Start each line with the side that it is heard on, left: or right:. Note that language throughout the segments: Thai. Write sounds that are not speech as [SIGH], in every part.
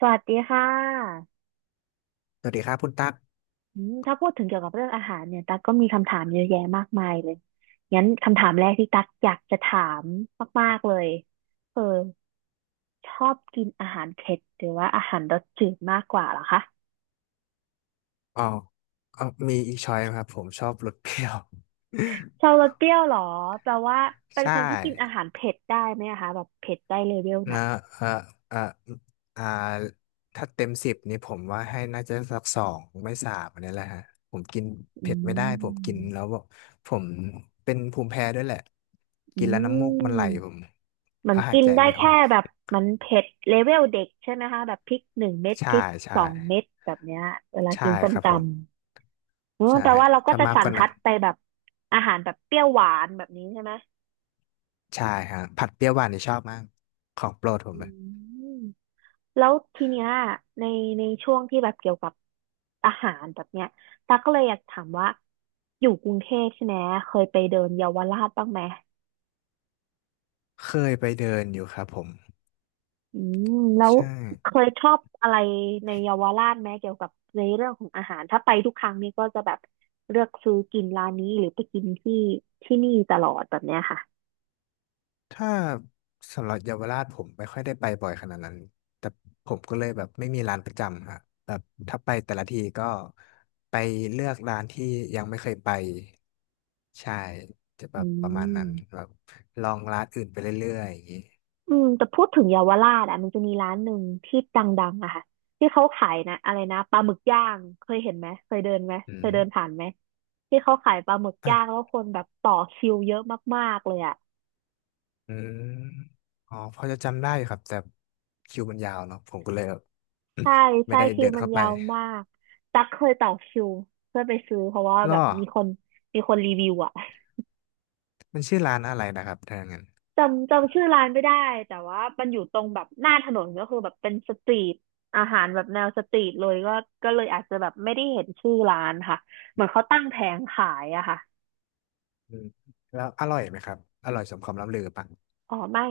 right: สวัสดีค่ะ
left: สวัสดีครับคุณตั๊ก
right: ถ้าพูดถึงเกี่ยวกับเรื่องอาหารเนี่ยตั๊กก็มีคำถามเยอะแยะมากมายเลยงั้นคำถามแรกที่ตั๊กอยากจะถามมากๆเลยเออชอบกินอาหารเผ็ดหรือว่าอาหารรสจืดมากกว่าเหรอคะ
left: อ๋อมีอีกช้อยนะครับผมชอบรสเปรี้ยว
right: ชอบรสเปรี้ยวเหรอแปลว่า
left: [LAUGHS]
right: เป็น
left: ใช่
right: คนที่กินอาหารเผ็ดได้ไหมอะคะแบบเผ็ดได้เลเวลไหน
left: นะเออเอออ่าถ้าเต็มสิบนี่ผมว่าให้น่าจะสักสองไม่สามอันนี้แหละฮะ ผมกิน
right: อื
left: เผ็ดไม่ได้ผมกินแล้ว
right: ม
left: แบบผมเป็นภูมิแพ้ด้วยแหละ
right: อื
left: กินแล้วน้ำ
right: ม
left: มูกมันไหลผม
right: เหมือ
left: แล้
right: น
left: วหาย
right: กิน
left: ใจ
right: ได้
left: ไม่ออ
right: แค่
left: ก
right: แบบมันเผ็ดเลเวลเด็กใช่ไหมคะแบบพริกหนึ่งเม็ดพ
left: ใช่
right: ริก
left: ใช่
right: สองเม็ดแบบเนี้ยเวลา
left: ใช่
right: กินส้
left: ค
right: ม
left: รับ
right: ต
left: ผม
right: ำ
left: ใช่
right: แปลว่าเราก็
left: ถ้า
right: จะ
left: มาก
right: สั
left: ก
right: น
left: ว่า
right: ทั
left: นั้น
right: ดไปแบบอาหารแบบเปรี้ยวหวานแบบนี้ใช่ไหม
left: ใช่ฮะผัดเปรี้ยวหวานนี่ชอบมาก ของโปรดผ
right: อื
left: มเลย
right: มแล้วทีเนี้ยในในช่วงที่แบบเกี่ยวกับอาหารแบบเนี้ยตาก็เลยอยากถามว่าอยู่กรุงเทพใช่ไหมเคยไปเดินเยาวราชบ้างไหม
left: เคยไปเดินอยู่ครับผม
right: อืมแล้ว
left: ใช่
right: เคยชอบอะไรในเยาวราชไหมเกี่ยวกับในเรื่องของอาหารถ้าไปทุกครั้งนี่ก็จะแบบเลือกซื้อกินร้านนี้หรือไปกินที่ที่นี่ตลอดแบบเนี้ยค่ะ
left: ถ้าสำหรับเยาวราชผมไม่ค่อยได้ไปบ่อยขนาดนั้นแต่ผมก็เลยแบบไม่มีร้านประจำฮะแบบถ้าไปแต่ละทีก็ไปเลือกร้านที่ยังไม่เคยไปใช่จะแบ
right: อื
left: บประมาณนั้นแบ
right: ม
left: บลองร้านอื่นไปเรื่อยๆอย่างนี้
right: แต่พูดถึงเยาวราชอ่ะมันจะมีร้านหนึ่งที่ดังๆอะค่ะที่เขาขายนะอะไรนะปลาหมึกย่างเคยเห็นไหมเคยเดินไหม
left: อื
right: เคย
left: ม
right: เดินผ่านไหมที่เขาขายปลาหมึกย่างแล้
left: อ่ะ
right: วคนแบบต่อคิวเยอะมากๆเลยอะ
left: อืมอ๋อพอจะจำได้อยู่ครับแต่คิวมันยาวเนาะผมก็เลยแบบ [COUGHS]
right: ใช่
left: [CLEARS THROAT] ไม่
right: ใช่
left: ได้
right: คิ
left: เดิ
right: ว
left: น
right: มัน
left: เข้าไป
right: ยาวมาก ตั๊กเคยต่อคิวเพื่อไปซื้อเพราะว่าแบ
left: ล่
right: บ
left: อ
right: มีคนรีวิวอะ [LAUGHS]
left: มันชื่อร้านอะไรนะครับถ้าอย่างนั้น
right: จำชื่อร้านไม่ได้แต่ว่ามันอยู่ตรงแบบหน้าถนนก็คือแบบเป็นสตรีทอาหารแบบแนวสตรีทเลยก็เลยอาจจะแบบไม่ได้เห็นชื่อร้านค่ะเหมือนเขาตั้งแผงขายอะค่ะ
left: อืมแล้วอร่อยไหมครับอร่อยสมคำล่ำลือปะ
right: อ๋อไม่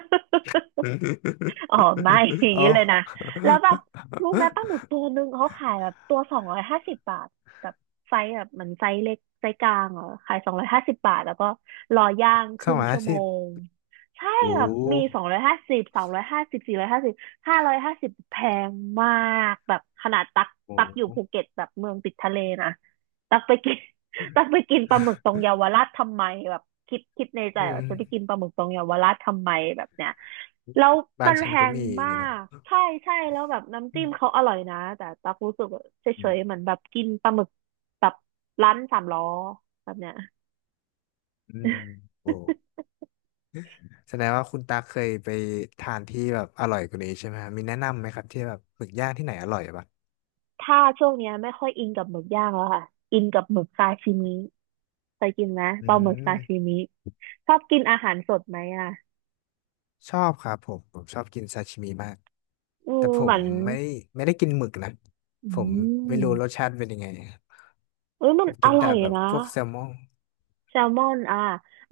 right: [LAUGHS] อ๋อไม่ [LAUGHS] อ
left: [LAUGHS]
right: ย่าง
left: โอ้
right: นี้เลยนะแล้วแบบรู้ไหมปลาหมึก
left: [LAUGHS]
right: ตัวหนึ่งเขาขายแบบตัวสองร้อยห้าสิบบาทแบบไซส์แบบเหมือนไซส์เล็กไซส์กลางเหรอขายสองร้อยห้าสิบบาทแล้วก็รอย่างค
left: สอง
right: รึ่ง
left: ร้อย
right: ชั่
left: ห้า
right: วโม
left: สิบ
right: งใช่
left: โอ้
right: แบบมี250 250 450 550แพงมากแบบขนาดตัก
left: โ
right: ตักอยู่
left: ห
right: ภูเก็ตแบบเมืองติดทะเลนะตักไปกิน จะไปกินปลาหมึกตรงเยาวราชทำไมแบบคิดในใจ
left: อืม
right: ว่าจะไปกินปลาหมึกตรงเยาวราชทำไมแบบเนี้ยแล้ว
left: บ้า
right: มั
left: น
right: นแพ
left: ฉันก็
right: ง
left: มีอย่าง
right: มา
left: เงี้ยเนาะ
right: กใช่ใช่แล้วแบบน้ำ
left: อื
right: จิ้มเขา
left: ม
right: อร่อยนะแต่ตักรู้สึกว่าเฉ
left: อืม
right: ยๆเหมือนแบบกินปลาหมึกแบบร้านสามล้อแบบเนี้ย
left: อืมโอ้แสดงว่าคุณตาเคยไปทานที่แบบอร่อยกว่านี้ใช่ไหมฮะมีแนะนำไหมครับที่แบบหมึกย่างที่ไหนอร่อยปะ
right: ถ้าช่วงเนี้ยไม่ค่อยอินกับหมึกย่างแล้วค่ะอินกับหมึกซาชิมิเคยกินไหม
left: อื
right: ปลาหมึกซาชิ
left: ม
right: มิชอบกินอาหารสดไหมอ่ะ
left: ชอบครับผมผมชอบกินซาชิมิมากแต่ผ
right: เหมื
left: ม
right: อน
left: ไม่ไม่ได้กินหมึกนะ
right: อื
left: ผมไม่รู้รส
right: ม
left: ชาติเป็นยังไง
right: เอ้ยมั
left: ผ
right: น
left: ม
right: อ
left: กิน
right: ร่
left: แต่
right: อย
left: แบบ
right: นะ
left: พวกแซลมอน
right: แซลมอนอ่า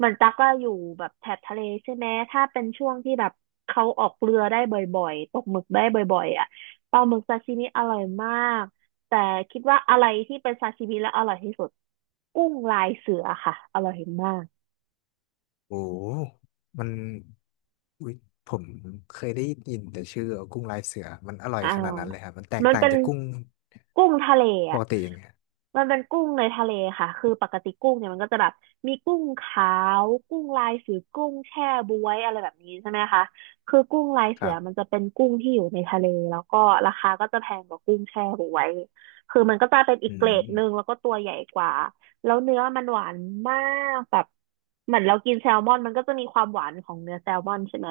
right: มันตักก็อยู่แบบแถบทะเลใช่ไหมถ้าเป็นช่วงที่แบบเขาออกเรือได้บ่อยๆตกหมึกได้บ่อยๆอ่ะปลาหมึกซาชิมิอร่อยมากแต่คิดว่าอะไรที่เป็นซาชิมิแล้วอร่อยที่สุดกุ้งลายเสือค่ะอร่อยมาก
left: โอ้โหมันอุ๊ยผมเคยได้ยินแต่ชื่อกุ้งลายเสือมันอร่อย
right: อ่า
left: ขนาดนั้นเลยครับมันแตก
right: มัน
left: ต่าง
right: เป็น
left: จากกุ้ง
right: กุ้งทะเล
left: ป
right: อ่ะ
left: กติยังไง
right: มันเป็นกุ้งในทะเลค่ะคือปกติกุ้งเนี่ยมันก็จะแบบมีกุ้งขาวกุ้งลายเสือกุ้งแช่บ๊วยอะไรแบบนี้ใช่ไหมคะคือกุ้งลาย
left: ค
right: เสื
left: รั
right: อมัน
left: บ
right: จะเป็นกุ้งที่อยู่ในทะเลแล้วก็ราคาก็จะแพงกว่ากุ้งแช่บ๊วยคือมันก็จะเป็นอี
left: อื
right: กเกร
left: ม
right: ดหนึ่งแล้วก็ตัวใหญ่กว่าแล้วเนื้อมันหวานมากแบบเหมือนเรากินแซลมอนมันก็จะมีความหวานของเนื้อแซลมอนใช่ไหม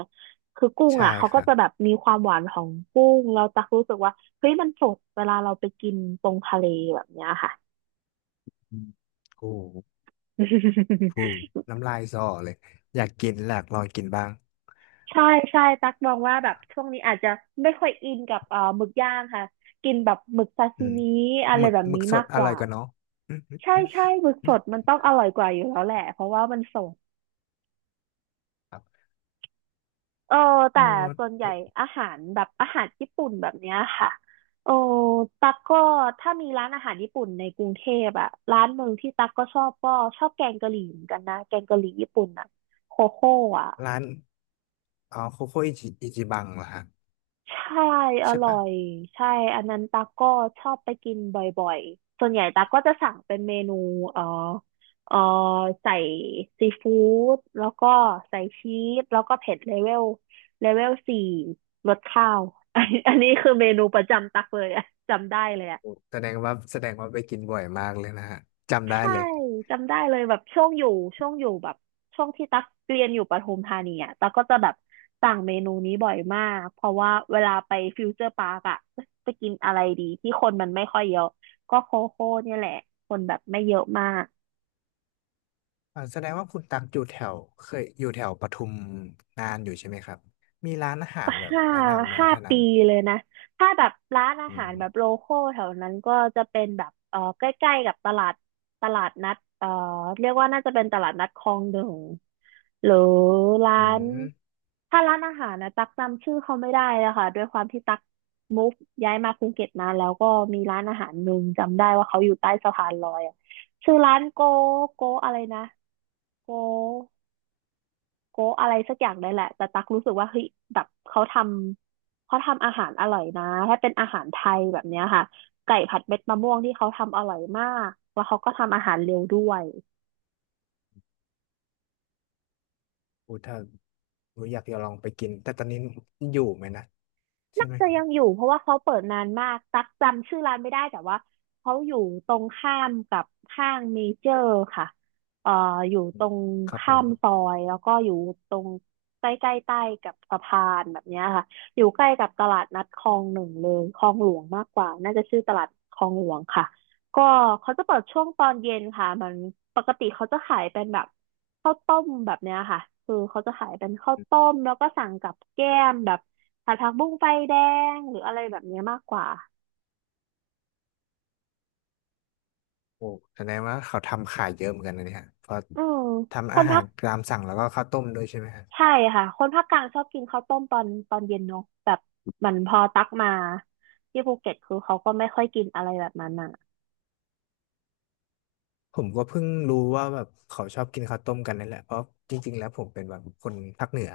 right: คือกุ้ง
left: ใช่
right: อ่ะเขา
left: ค
right: ก็
left: รับ
right: จะแบบมีความหวานของกุ้งเราตักรู้สึกว่าเฮ้ยมันสดเวลาเราไปกินตรงทะเลแบบเนี้ยค่ะ
left: อืมโอ้โห
right: [LAUGHS]
left: ฟูน้ำลายสอเลยอยากกินอยากลองกินบ้าง
right: ใช่ใช่ตักมองว่าแบบช่วงนี้อาจจะไม่ค่อยอินกับหมึกย่างค่ะกินแบบหมึกซา
left: อื
right: ซิ
left: ม
right: มิอะ
left: ห
right: ไร
left: มึก
right: แบบ
left: หมึก
right: นี้
left: ส
right: มา
left: ด
right: ก
left: อ
right: ก
left: ร่อ
right: ว่า
left: ยกว่าเนาะ
right: ใช่ใช่หมึกสดมันต้องอร่อยกว่าอยู่แล้วแหละเพราะว่ามันสด
left: ครับ
right: เออ
left: อ๋
right: แต่
left: อ
right: ส่วนใหญ่อาหารแบบอาหารญี่ปุ่นแบบเนี้ยค่ะโอ้ตั๊กก็ถ้ามีร้านอาหารญี่ปุ่นในกรุงเทพอะร้านหนึ่งที่ตั๊กก็ชอบก็ชอบแกงกะหรี่เหมือนกันนะแกงกะหรี่ญี่ปุ่นอะโคโค่อะ
left: ร้านอ๋อโคโค่อิจิอิจิบังเหรอฮะ
right: ใช่อ
left: ใช่
right: ร่อ
left: ปะ
right: ยใช่อันนั้นตาก็ชอบไปกินบ่อยๆ ส่วนใหญ่ตาก็จะสั่งเป็นเมนูเอ่อเอ่อใส่ซีฟู้ดแล้วก็ใส่ชีสแล้วก็เผ็ดเลเวลสี่รสข้าว [LAUGHS] อันนี้คือเมนูประจำตักเลยอะจำได้เลยอะ
left: โอ้แสดงว่าแสดงว่าไปกินบ่อยมากเลยนะฮะจำได้
right: ใช่
left: เลย
right: จำได้เลยแบบช่วงอยู่ช่วงอยู่แบบช่วงที่ตักเรียนอยู่ปทุมธานีอ่ะตักก็จะแบบสั่งเมนูนี้บ่อยมากเพราะว่าเวลาไปฟิวเจอร์ปาร์กอ่ะจะกินอะไรดีที่คนมันไม่ค่อยเยอะก็โคโค่เนี่ยแหละคนแบบไม่เยอะมาก [LAUGHS]
left: อ่าแสดงว่าคุณตักอยู่แถวเคยอยู่แถวปทุมนานอยู่ใช่ไหมครับมีร้านอาหา
right: ก็
left: รแบบ
right: ห้า
left: แนะนำไหมครับ
right: ห้า
left: แถวนั้
right: ปี
left: น
right: เลยนะถ้าแบบร้านอา
left: อื
right: หารแบบโล
left: ม
right: คอลแถวนั้นก็จะเป็นแบบเออใกล้ๆกับตลาดนัดเรียกว่าน่าจะเป็นตลาดนัดคลองหนึ่งหรือร้า
left: อื
right: น
left: ม
right: ถ้าร้านอาหารนะตักจำชื่อเขาไม่ได้แล้วค่ะด้วยความที่ตักมูฟย้ายมาภูเก็ตนานแล้วก็มีร้านอาหารหนึ่งจำได้ว่าเขาอยู่ใต้สะพานลอยอะชื่อร้านโกโกอะไรนะโกโกอะไรสักอย่างนี่นแหละแต่ตักรู้สึกว่าเฮ้ยแบบเขาทำอาหารอร่อยนะถ้าเป็นอาหารไทยแบบเนี้ยค่ะไก่ผัดเม็ดมะม่วงที่เขาทำอร่อยมากแล้วเขาก็ทำอาหารเร็วด้วย
left: อูถ้าอูอยากจะลองไปกินแต่ตอนนี้อยู่ไหมนะใช่
right: น่า
left: ไหม
right: จะยังอยู่เพราะว่าเขาเปิดนานมากตักจำชื่อร้านไม่ได้แต่ว่าเขาอยู่ตรงข้ามกับห้างเมเจอร์ค่ะเอ่ออยู่
left: อื
right: ต
left: ม
right: รง
left: ครับผ
right: ข้า
left: ม
right: มซอยแล้วก็อยู่ตรงใกล้ๆใต้กับสะพานแบบเนี้ยค่ะอยู่ใกล้กับตลาดนัดคลองหนึ่งเลยคลองหลวงมากกว่าน่าจะชื่อตลาดคลองหลวงค่ะ ก็เขาจะเปิดช่วงตอนเย็นค่ะมันปกติเขาจะขายเป็นแบบข้าวต้มแบบเนี้ยค่ะคือเขาจะขายเป็นข้าวต้มแล้วก็สั่งกับแก้มแบบผัดผักบุ้งไฟแดงหรืออะไรแบบเนี้ยมากกว่า
left: โอ้แสดงว่าเขาทำขายเยอะเหมือนกันนะเนี่ยเพราะ
right: อืมค
left: ทำอา
right: น
left: หา
right: ภา
left: ร
right: ค
left: ตามสั่งแล้วก็ข้าวต้มด้วยใช่ไหมฮะ
right: ใช่ค่ะคนภาคกลางชอบกินข้าวต้มตอนตอนเย็นเนาะแบบเหมันพอตักมาที่ภูเก็ตคือเขาก็ไม่ค่อยกินอะไรแบบนั้นอ่ะ
left: ผมก็เพิ่งรู้ว่าแบบเขาชอบกินข้าวต้มกันนั่นแหละเพราะจริงๆแล้วผมเป็นแบบคนภาคเหนือ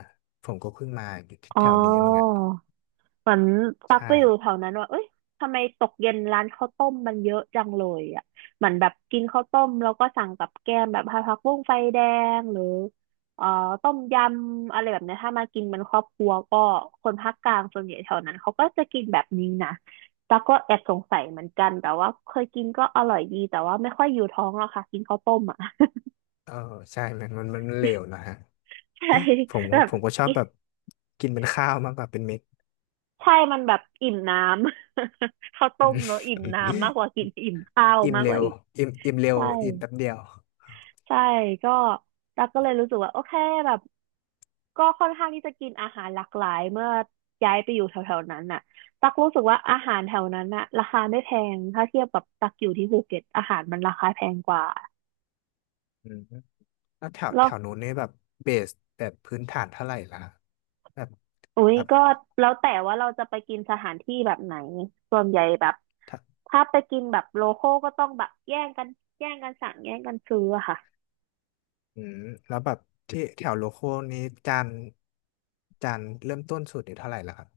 left: ผมก็เพิ่งมาอยู่ที่
right: อ๋อ
left: แถวนี้เหมือนกัน
right: เหมือนตักไป
left: ใช่
right: อยู่แถวนั้นว่าเอ้ยทำไมตกเย็นร้านข้าวต้มมันเยอะจังเลยอ่ะเหมือนแบบกินข้าวต้มแล้วก็สั่งกับแกล้มแบบผักบุ้งไฟแดงหรือเอ่อต้มยำอะไรแบบเนี้ยถ้ามากินเป็นครอบครัวก็คนภาคกลางส่วนใหญ่แถวนั้นเขาก็จะกินแบบนี้นะตักก็แอบสงสัยเหมือนกันแต่ว่าเคยกินก็อร่อยดีแต่ว่าไม่ค่อยอยู่ท้องหรอกค่ะกินข้าวต้มอ่ะ
left: เออใช่มันมันมันเลวนะฮะ
right: [LAUGHS] ใช่
left: ผม
right: แบ
left: ก็
right: บ
left: ผมก็ชอบ
right: กิน
left: แบบกินเป็นข้าวมากกว่าเป็นเม็ด
right: ใช่มันแบบอิ่มน้ำ [LAUGHS] ข้าว
left: [LAUGHS] อื
right: ต้มเน
left: ม
right: อะอิ่มน้ำมากกว่ากินอิ่มข้าว
left: อิ่ม
right: มากก
left: เร็
right: ว่า
left: ว
right: อีก
left: อิ่มเร็ว
right: ใช่
left: อิ่มแป๊บเดียว
right: ใช่ก็ตักก็เลยรู้สึกว่าโอเคแบบก็ค่อนข้างที่จะกินอาหารหลากหลายเมื่อย้ายไปอยู่แถวๆนั้นน่ะตักรู้สึกว่าอาหารแถวนั้นน่ะราคาไม่แพงถ้าเทียบกับตักอยู่ที่ภูเก็ตอาหารมันราคาแพงกว่า
left: อืมแล้วแถวแถ
right: แล้ว
left: วนู้นเนี่ยแบบเบสแบบพื้นฐานเท่าไหร่ล่ะแบบ
right: อุ้ย
left: แบบ
right: ก็แล้วแต่ว่าเราจะไปกินสถานที่แบบไหนส่วนใหญ่แบบถ้าไปกินแบบโลคอลก็ต้องแบบแย่งกันสั่งแย่งกันซื้ออะค่ะ
left: อืมแล้วแบบที่แถวโลโก้นี้จานจานเริ่มต้นสุดนี่เท่าไหร่ล่ะครับ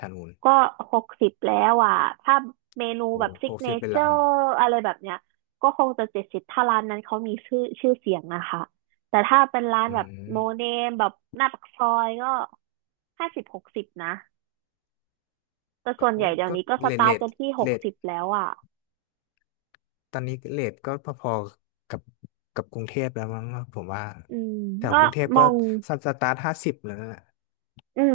left: ทางนูน
right: ก็60แล้วอ่ะถ้าเมนู
left: โอ้
right: แบบซิ
left: ห
right: ก
left: ก
right: เน
left: สิบเป็น
right: เจอ
left: ละครับ
right: ร์อะไรแบบเนี้ยก็คงจะ70ถ้าร้านนั้นเขามีชื่อเสียงนะคะ แต่ถ้าเป็นร้าน
left: อื
right: แบบโนเน
left: ม
right: มแบบหน้าปากซอยก็50-60นะ แต่
left: ก็
right: ส่วนให
left: โอ้
right: ญ่เดี๋ยว
left: ก็
right: นี้ก็ส
left: เลท
right: ตา
left: เล
right: ร์ท
left: ท
right: กันที่ห
left: เล
right: ก
left: ท
right: สิบแล้วอ่ะ
left: ตอนนี้เลทก็พอๆกับกรุงเทพแล้วมั้งผมว่า
right: อืม
left: แถว
right: ก็
left: กรุงเทพ
right: ม
left: ก็
right: อง
left: สตาร์ทห้าสิบแล้วนะ
right: อืม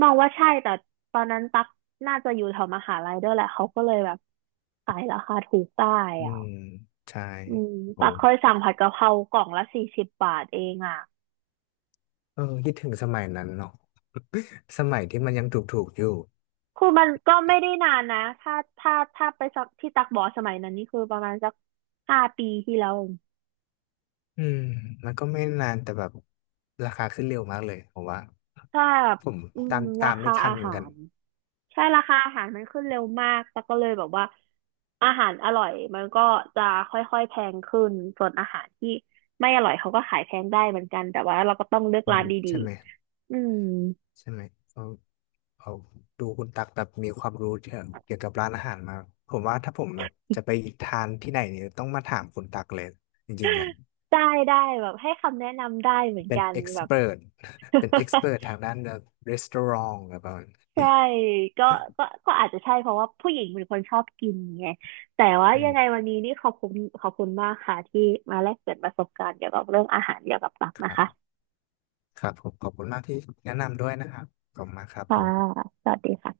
right: มองว่าใช่ แต่ตอนนั้นตักน่าจะอยู่แถวมหาลัยด้วยแหละเขาก็เลยแบบขายราคาถูกได้
left: อื
right: อ่ะ
left: มใช่
right: อืม
left: โอ้
right: ปักเคยสั่งผัดกะเพรากล่องละ40 บาทเองอ่ะ
left: เออคิดถึงสมัยนั้นเนาะ [LAUGHS] สมัยที่มันยังถูกๆอยู่
right: คือมันก็ไม่ได้นานนะถ้าไปสักที่ตักบอสมัยนั้นนี่คือประมาณสักห้าปีที่แล้ว
left: อืมมันก็ไม่นานแต่แบบราคาขึ้นเร็วมากเลยผมว่า
right: ถ้า
left: ผม
right: อืม
left: ตาม
right: รา
left: ตาม
right: คา
left: ไม่ทั
right: อา
left: นเหมื
right: หา
left: อนกัน
right: รราคาอาหารมันขึ้นเร็วมากตักก็เลยแบบว่าอาหารอร่อยมันก็จะค่อยๆแพงขึ้นส่วนอาหารที่ไม่อร่อยเขาก็ขายแพงได้เหมือนกันแต่ว่าเราก็ต้องเลือก
left: อื
right: ร้า
left: ม
right: นดี
left: ใช่ไหม
right: ๆอืม
left: ใช่ไหมเอาเอาดูคุณตักแบบมีความรู้เกี่ยวกับร้านอาหารมากผมว่าถ้าผมแบบจะไปทานที่ไหนเนี่ยต้องมาถามคุณตักเลยจริงๆแหละ
right: ได้ได้แบบให้คำแนะนำได้เหมือน
left: เป็น
right: กัน
left: เอ็ก
right: แบ
left: ซ์
right: บ
left: เพรส [LAUGHS] เป็นเอ็กซ์เพรส
right: [LAUGHS]
left: ทางด้านแบบรีสตอรองแบบนั้น
right: ใช่ก็ก็อาจจะใช่เพราะว่าผู้หญิงเป็นคนชอบกินไงแต่ว่า
left: อื
right: ยั
left: ม
right: งไงวันนี้นี่ขอบคุณขอบคุณมากค่ะที่มาแลกเปลี่ยนประสบการณ์เกี่ยวกับเรื่องอาหารเกี่ยวกับตับ
left: ค
right: นะ
left: รั
right: คะ
left: บครับผมขอบคุณมากที่แนะนำด้วยนะครับขอบคุณมากครับ
right: ค่ะ
left: ผม
right: สวัสดีค่ะ